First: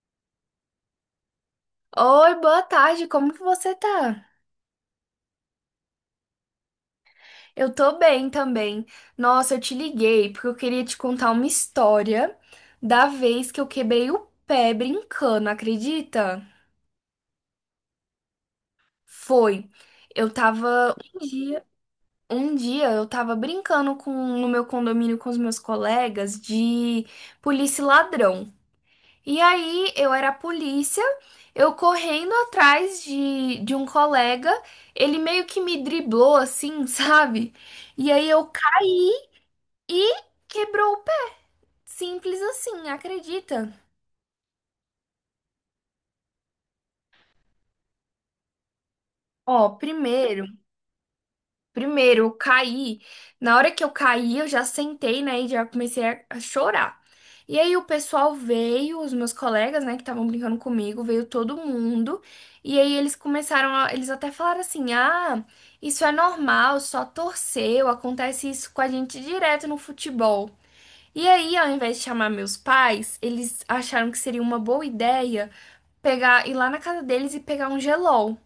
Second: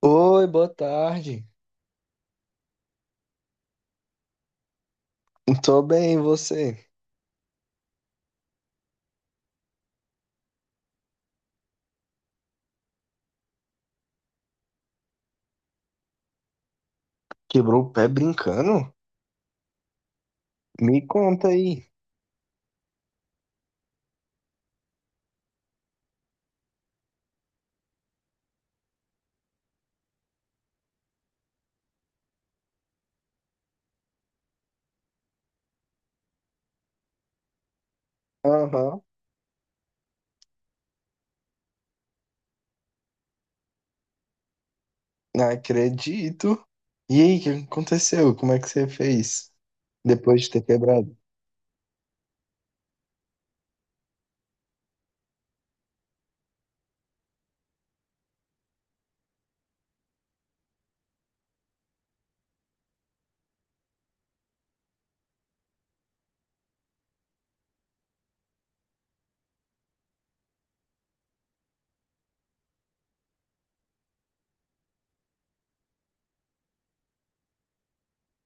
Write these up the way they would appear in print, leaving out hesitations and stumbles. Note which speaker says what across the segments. Speaker 1: Oi, boa tarde.
Speaker 2: Oi, boa tarde, como que você tá?
Speaker 1: Tô bem, e você?
Speaker 2: Eu tô bem também. Nossa, eu te liguei porque eu queria te contar uma história da vez que eu quebrei o pé brincando, acredita?
Speaker 1: Quebrou o pé brincando?
Speaker 2: Foi. Eu tava
Speaker 1: Me conta aí.
Speaker 2: um dia eu tava brincando com no meu condomínio com os meus colegas de polícia e ladrão. E aí, eu era a polícia, eu correndo atrás de um colega, ele meio que me driblou assim, sabe? E aí eu
Speaker 1: Aham,
Speaker 2: caí e quebrou o pé. Simples assim, acredita?
Speaker 1: acredito. E aí, o que aconteceu? Como é que você fez
Speaker 2: Ó,
Speaker 1: depois
Speaker 2: primeiro.
Speaker 1: de ter quebrado?
Speaker 2: Primeiro, eu caí. Na hora que eu caí, eu já sentei, né? E já comecei a chorar. E aí o pessoal veio, os meus colegas, né, que estavam brincando comigo, veio todo mundo. E aí eles começaram a, eles até falaram assim: "Ah, isso é normal, só torceu, acontece isso com a gente direto no futebol". E aí, ao invés de chamar meus pais, eles acharam que seria uma boa ideia pegar ir lá na casa deles e pegar um gelol.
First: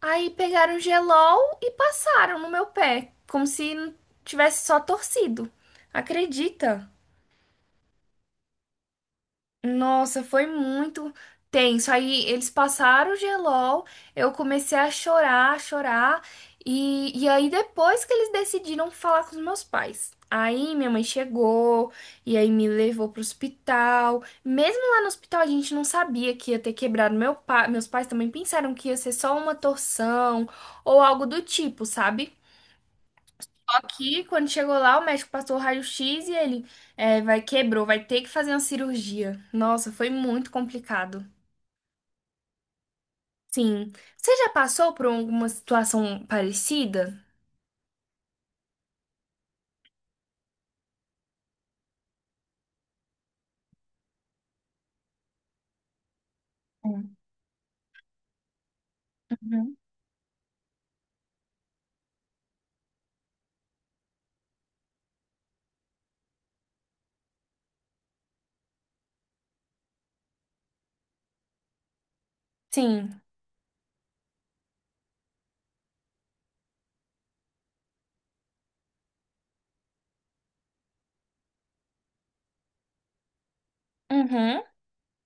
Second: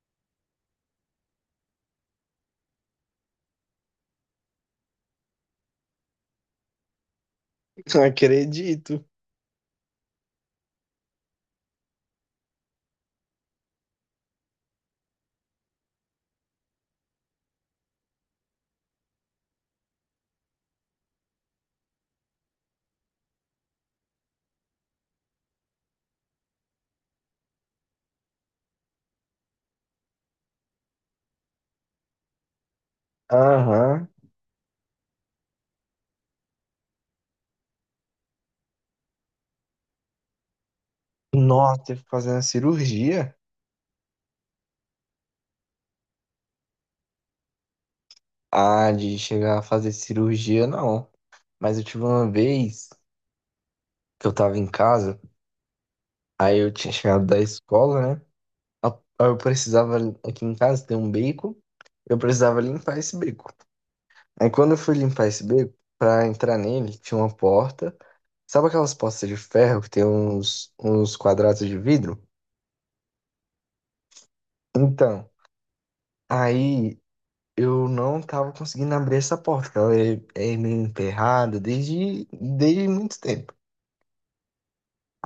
Speaker 2: Aí pegaram gelol e passaram no meu pé, como se tivesse só torcido. Acredita?
Speaker 1: Acredito.
Speaker 2: Nossa, foi muito tenso. Aí eles passaram o gelol, eu comecei a chorar, a chorar. E aí depois que eles decidiram falar com os meus pais. Aí minha mãe chegou e aí me levou pro hospital. Mesmo lá no hospital a gente não sabia que ia ter quebrado meu pai. Meus pais também pensaram que ia ser só uma torção ou algo do tipo, sabe? Só
Speaker 1: Aham.
Speaker 2: que quando chegou lá, o médico passou o raio-x e ele é, vai quebrou, vai ter que fazer uma cirurgia. Nossa, foi muito complicado.
Speaker 1: Nossa, teve que fazer uma cirurgia?
Speaker 2: Sim. Você já passou por alguma situação parecida?
Speaker 1: Ah, de chegar a fazer cirurgia, não. Mas eu tive uma vez que eu tava em casa, aí eu tinha
Speaker 2: Sim.
Speaker 1: chegado da escola, né? Eu
Speaker 2: Uhum.
Speaker 1: precisava aqui em casa ter um beco, eu precisava limpar esse beco. Aí quando eu fui limpar esse beco, pra entrar nele, tinha uma porta. Sabe aquelas portas de ferro que tem uns, uns quadrados de vidro?
Speaker 2: Sim.
Speaker 1: Então, aí eu não tava conseguindo abrir essa porta, porque ela é meio emperrada desde muito tempo.
Speaker 2: Uhum.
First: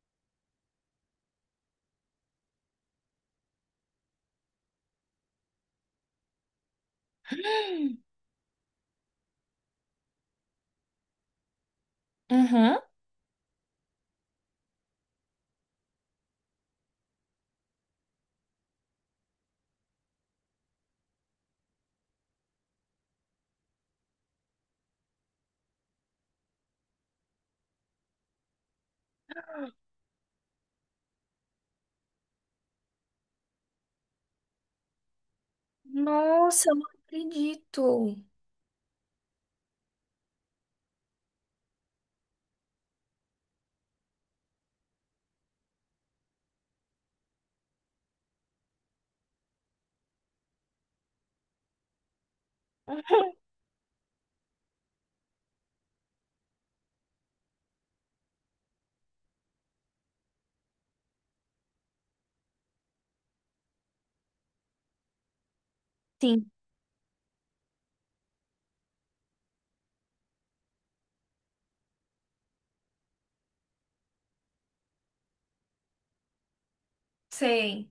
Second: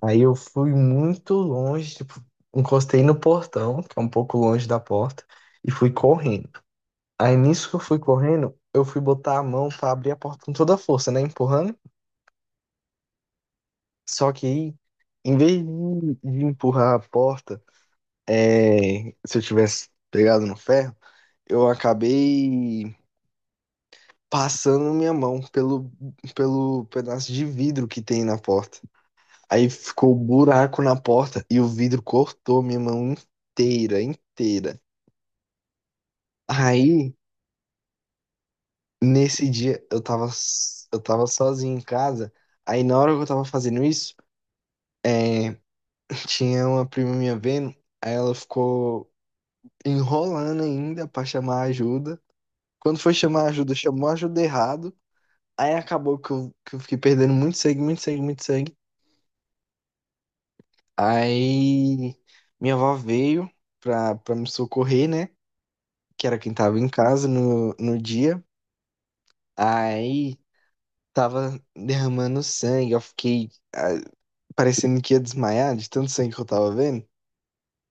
Speaker 1: Aí eu fui muito longe, tipo, encostei no portão, que é um pouco longe da porta, e fui correndo. Aí nisso que eu fui correndo, eu fui botar a mão pra abrir a porta com toda a força, né? Empurrando.
Speaker 2: Uhum.
Speaker 1: Só que aí, em vez de empurrar a porta, é, se eu tivesse pegado no ferro, eu acabei passando minha mão pelo, pelo pedaço de vidro que tem na porta. Aí ficou um buraco na porta e o vidro cortou minha mão inteira, inteira.
Speaker 2: Nossa, eu não
Speaker 1: Aí,
Speaker 2: acredito.
Speaker 1: nesse dia, eu tava, eu tava sozinho em casa. Aí na hora que eu tava fazendo isso, é, tinha uma prima minha vendo, aí ela ficou enrolando ainda pra chamar ajuda. Quando foi chamar ajuda, chamou ajuda errado. Aí acabou que eu fiquei perdendo muito sangue, muito sangue, muito sangue. Aí minha avó veio pra me socorrer, né? Que era
Speaker 2: Sim,
Speaker 1: quem tava em casa no, no dia. Aí tava derramando sangue, eu fiquei ah, parecendo que ia desmaiar de tanto sangue que eu tava vendo.
Speaker 2: sei.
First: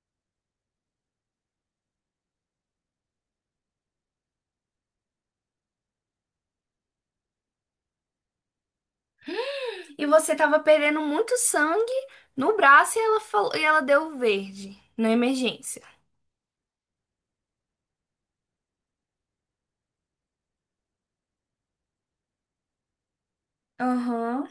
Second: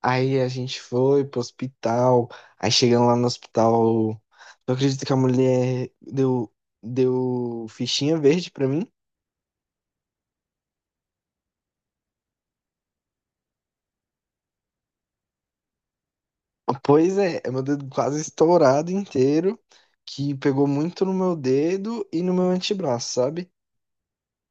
Speaker 1: Aí a gente foi pro hospital. Aí chegando lá no hospital, tu acredita que a mulher deu, deu fichinha verde pra mim?
Speaker 2: E você tava perdendo muito sangue no braço e ela falou, e ela deu o verde na emergência.
Speaker 1: Pois é, é meu dedo quase estourado inteiro, que pegou muito no meu dedo e no meu antebraço, sabe?
Speaker 2: Aham,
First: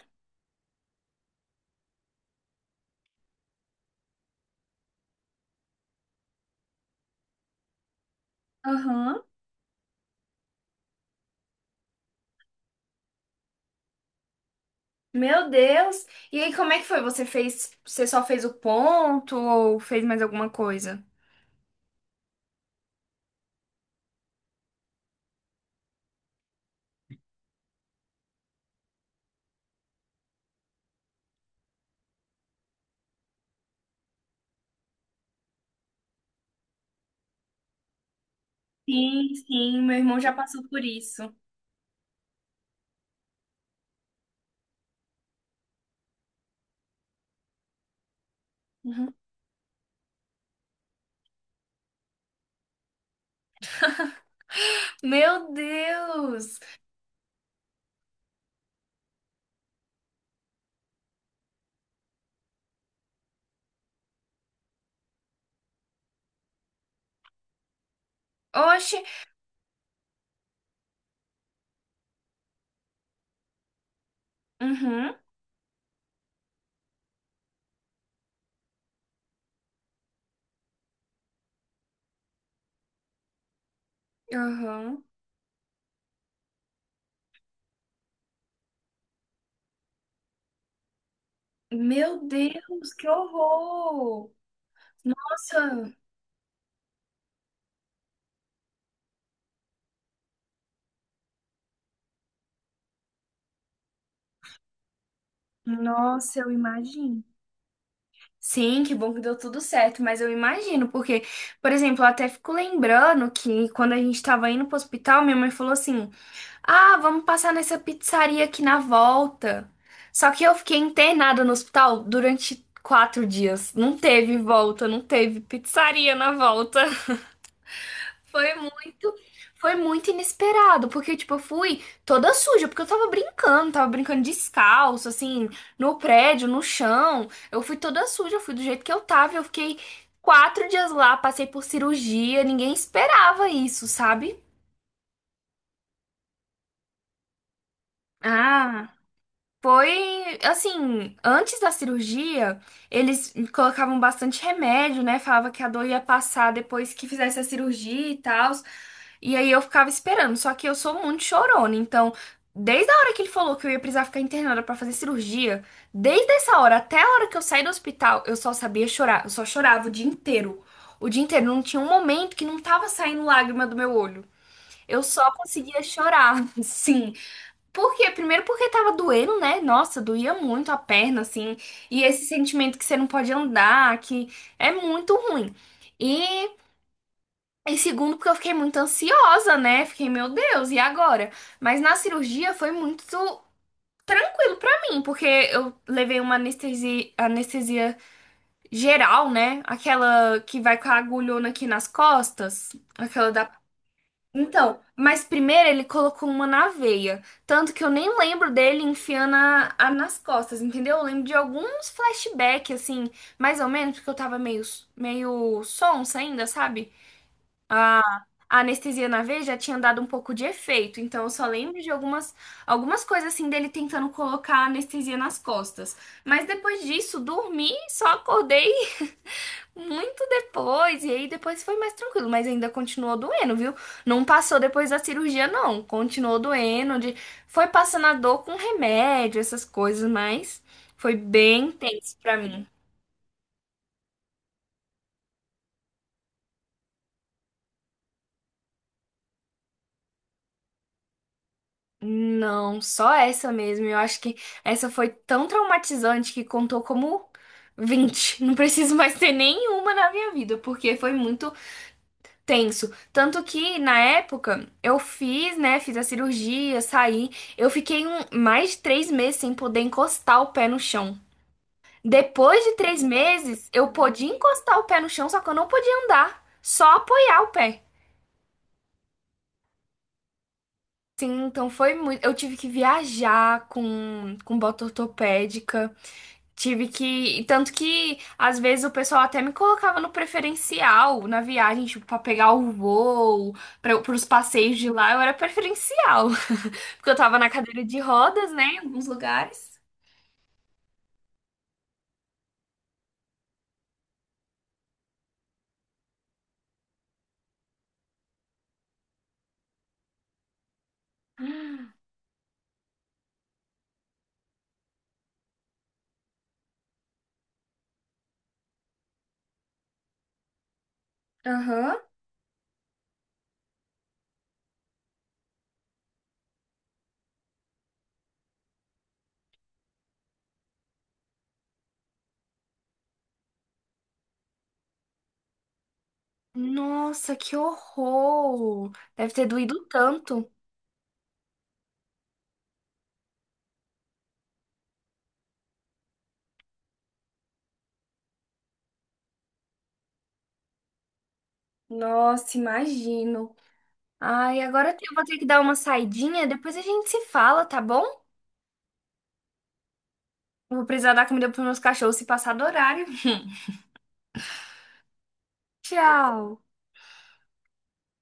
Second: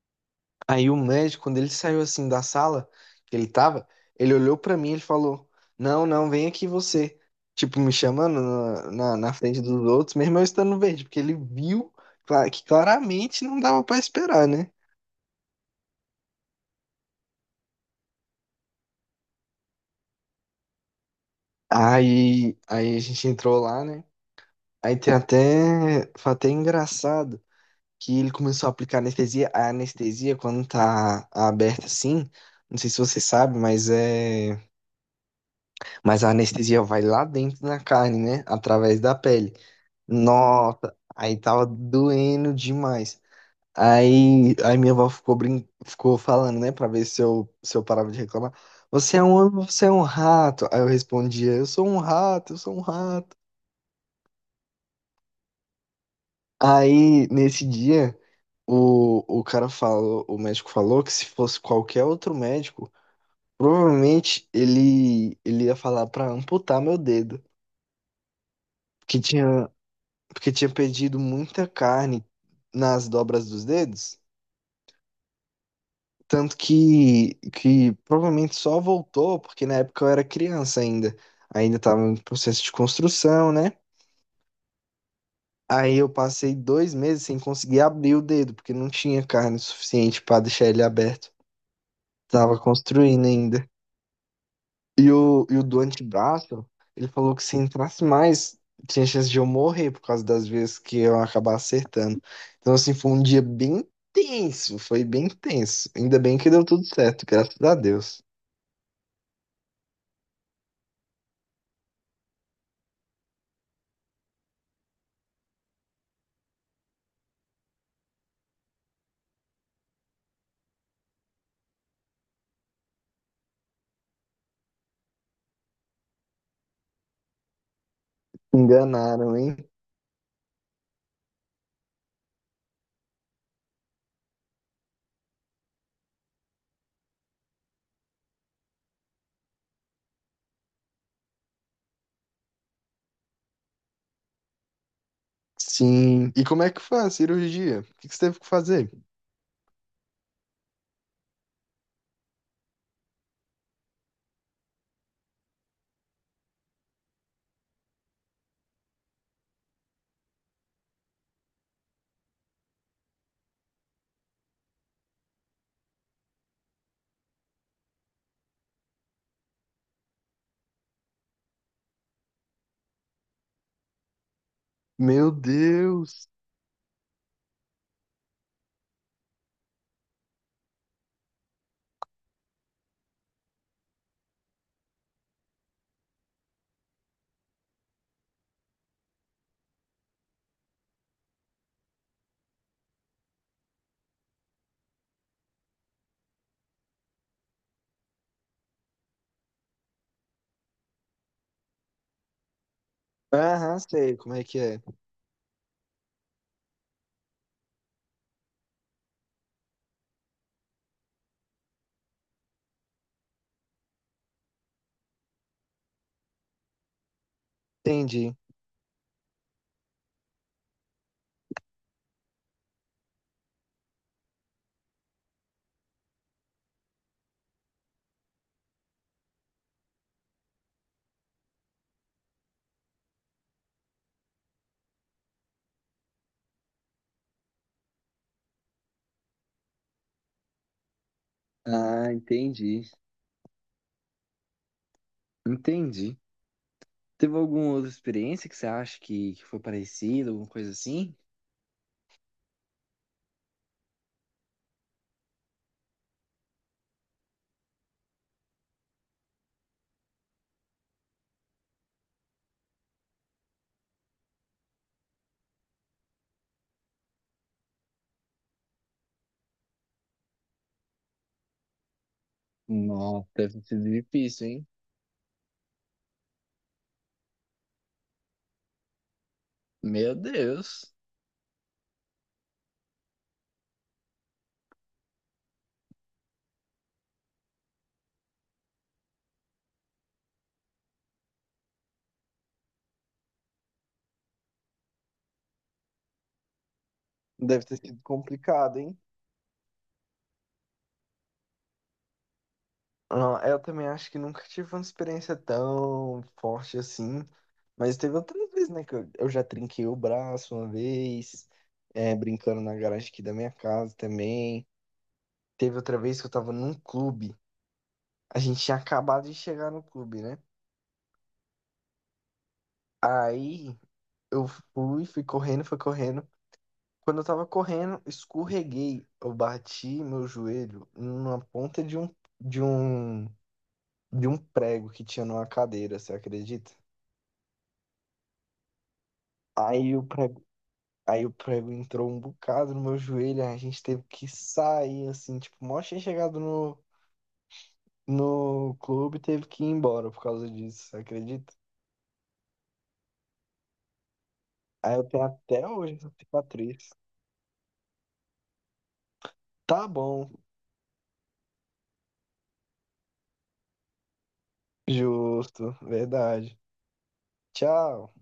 Speaker 1: Aí o médico, quando ele saiu assim da sala que ele tava, ele olhou pra mim e ele falou: "Não, não, vem aqui você." Tipo, me chamando na, na,
Speaker 2: aham.
Speaker 1: na frente dos outros, mesmo eu estando verde, porque ele viu que claramente não dava pra esperar, né?
Speaker 2: Meu Deus! E aí, como é que foi? Você fez, você só fez o ponto ou fez mais alguma coisa?
Speaker 1: Aí, aí a gente entrou lá, né? Aí tem até, foi até engraçado que ele começou a aplicar anestesia. A anestesia, quando tá aberta assim, não sei se você sabe, mas é. Mas a anestesia vai lá dentro na carne, né? Através da
Speaker 2: Sim,
Speaker 1: pele.
Speaker 2: sim, meu irmão já passou por
Speaker 1: Nossa,
Speaker 2: isso.
Speaker 1: aí tava doendo demais. Aí, aí minha avó ficou, ficou falando, né? Pra ver se eu, se eu parava de reclamar.
Speaker 2: Uhum.
Speaker 1: Você é um rato. Aí eu respondia, eu sou um rato, eu sou um rato.
Speaker 2: Meu Deus!
Speaker 1: Aí, nesse dia, o cara falou, o médico falou que se fosse qualquer outro médico, provavelmente ele, ele ia falar pra amputar meu dedo.
Speaker 2: Oxe!
Speaker 1: Que tinha porque tinha perdido muita carne nas dobras dos dedos,
Speaker 2: Uhum,
Speaker 1: tanto que provavelmente só voltou, porque na época eu era criança ainda, ainda estava em processo de construção, né?
Speaker 2: uhum.
Speaker 1: Aí eu passei 2 meses sem conseguir abrir o dedo, porque não tinha carne suficiente para deixar ele aberto.
Speaker 2: Meu
Speaker 1: Tava
Speaker 2: Deus, que
Speaker 1: construindo ainda.
Speaker 2: horror!
Speaker 1: E o do
Speaker 2: Nossa,
Speaker 1: antebraço, ele falou que se entrasse mais, tinha chance de eu morrer por causa das vezes que eu acabar acertando. Então, assim, foi um dia bem tenso, foi bem tenso. Ainda bem
Speaker 2: nossa,
Speaker 1: que
Speaker 2: eu
Speaker 1: deu tudo
Speaker 2: imagino.
Speaker 1: certo, graças a Deus.
Speaker 2: Sim, que bom que deu tudo certo, mas eu imagino, porque, por exemplo, eu até fico lembrando que quando a gente tava indo pro hospital, minha mãe falou assim. Ah, vamos passar nessa pizzaria aqui na volta. Só que eu fiquei internada no hospital durante 4 dias. Não teve volta, não teve pizzaria na volta. Foi muito,
Speaker 1: Enganaram, hein?
Speaker 2: foi muito inesperado, porque, tipo, eu fui toda suja, porque eu tava brincando descalço, assim, no prédio, no chão. Eu fui toda suja, eu fui do jeito que eu tava. Eu fiquei 4 dias lá, passei por cirurgia, ninguém esperava isso, sabe?
Speaker 1: Sim. E como é que foi a cirurgia? O que que você teve que fazer?
Speaker 2: Ah. Foi assim, antes da cirurgia, eles colocavam bastante remédio, né? Falava que a dor ia passar depois que fizesse a cirurgia e tal. E aí eu ficava esperando. Só que eu sou muito chorona, então, desde a hora que ele falou que eu ia precisar ficar internada pra fazer cirurgia, desde essa hora até a hora que eu saí do hospital, eu só sabia chorar. Eu só chorava o dia inteiro. O dia inteiro, não tinha um momento que não tava saindo lágrima do meu olho. Eu
Speaker 1: Meu
Speaker 2: só conseguia
Speaker 1: Deus.
Speaker 2: chorar, sim. Porque, primeiro porque tava doendo, né? Nossa, doía muito a perna, assim. E esse sentimento que você não pode andar, que é muito ruim. E, e segundo, porque eu fiquei muito ansiosa, né? Fiquei, meu Deus, e agora? Mas na cirurgia foi muito tranquilo pra mim, porque eu levei uma anestesia, anestesia geral, né? Aquela que vai com a agulhona aqui nas costas, aquela da
Speaker 1: Aham, sei como é que é.
Speaker 2: então, mas primeiro ele colocou uma na veia. Tanto que eu nem lembro dele enfiando a nas costas, entendeu? Eu lembro de alguns flashbacks, assim, mais ou menos, porque eu tava meio, meio sonsa ainda, sabe? A,
Speaker 1: Entendi.
Speaker 2: a anestesia na veia já tinha dado um pouco de efeito. Então eu só lembro de algumas, algumas coisas, assim, dele tentando colocar a anestesia nas costas. Mas depois disso, dormi, só acordei muito depois, e aí depois foi mais tranquilo, mas ainda continuou doendo, viu? Não passou depois da cirurgia, não. Continuou doendo, de... foi passando a dor com remédio, essas coisas, mas foi bem
Speaker 1: Ah,
Speaker 2: intenso pra mim.
Speaker 1: entendi. Entendi. Teve alguma outra experiência que você acha que foi parecida, alguma coisa assim?
Speaker 2: Não, só essa mesmo. Eu acho que essa foi tão traumatizante que contou como 20. Não preciso mais ter nenhuma na minha vida, porque foi muito tenso. Tanto que, na época, eu fiz, né? Fiz a cirurgia, saí. Eu fiquei um, mais de 3 meses sem poder encostar o pé no chão. Depois de três
Speaker 1: Nossa, deve ter
Speaker 2: meses,
Speaker 1: sido
Speaker 2: eu podia
Speaker 1: difícil, hein?
Speaker 2: encostar o pé no chão, só que eu não podia andar. Só apoiar o pé.
Speaker 1: Meu Deus.
Speaker 2: Sim, então foi muito. Eu tive que viajar com bota ortopédica. Tive que. E tanto que, às vezes, o pessoal até me colocava no preferencial na viagem, tipo, pra pegar o voo para os passeios de lá, eu era preferencial. Porque eu tava na
Speaker 1: Deve ter
Speaker 2: cadeira
Speaker 1: sido
Speaker 2: de rodas, né,
Speaker 1: complicado,
Speaker 2: em
Speaker 1: hein?
Speaker 2: alguns lugares.
Speaker 1: Ah, eu também acho que nunca tive uma experiência tão forte assim. Mas teve outras vezes, né? Que eu já trinquei o braço uma vez, é, brincando na garagem aqui da minha casa também. Teve outra vez que eu tava num clube. A gente tinha acabado de chegar no clube, né?
Speaker 2: Aham.
Speaker 1: Aí eu fui, fui correndo, fui correndo. Quando eu tava correndo, escorreguei. Eu bati meu joelho numa ponta de um, de um, de um prego que tinha numa cadeira, você acredita?
Speaker 2: Nossa, que horror! Deve ter doído
Speaker 1: Aí o prego,
Speaker 2: tanto.
Speaker 1: aí o prego entrou um bocado no meu joelho, aí a gente teve que sair, assim, tipo, mó tinha chegado no, no clube, teve que ir embora por causa disso, você acredita?
Speaker 2: Nossa, imagino. Ai, agora
Speaker 1: Aí eu
Speaker 2: eu vou
Speaker 1: tenho
Speaker 2: ter que dar
Speaker 1: até
Speaker 2: uma
Speaker 1: hoje essa
Speaker 2: saidinha, depois a
Speaker 1: cicatriz.
Speaker 2: gente se fala, tá bom?
Speaker 1: Tá bom,
Speaker 2: Eu vou precisar dar comida pros meus cachorros se passar do horário.
Speaker 1: justo, verdade.
Speaker 2: Tchau!
Speaker 1: Tchau.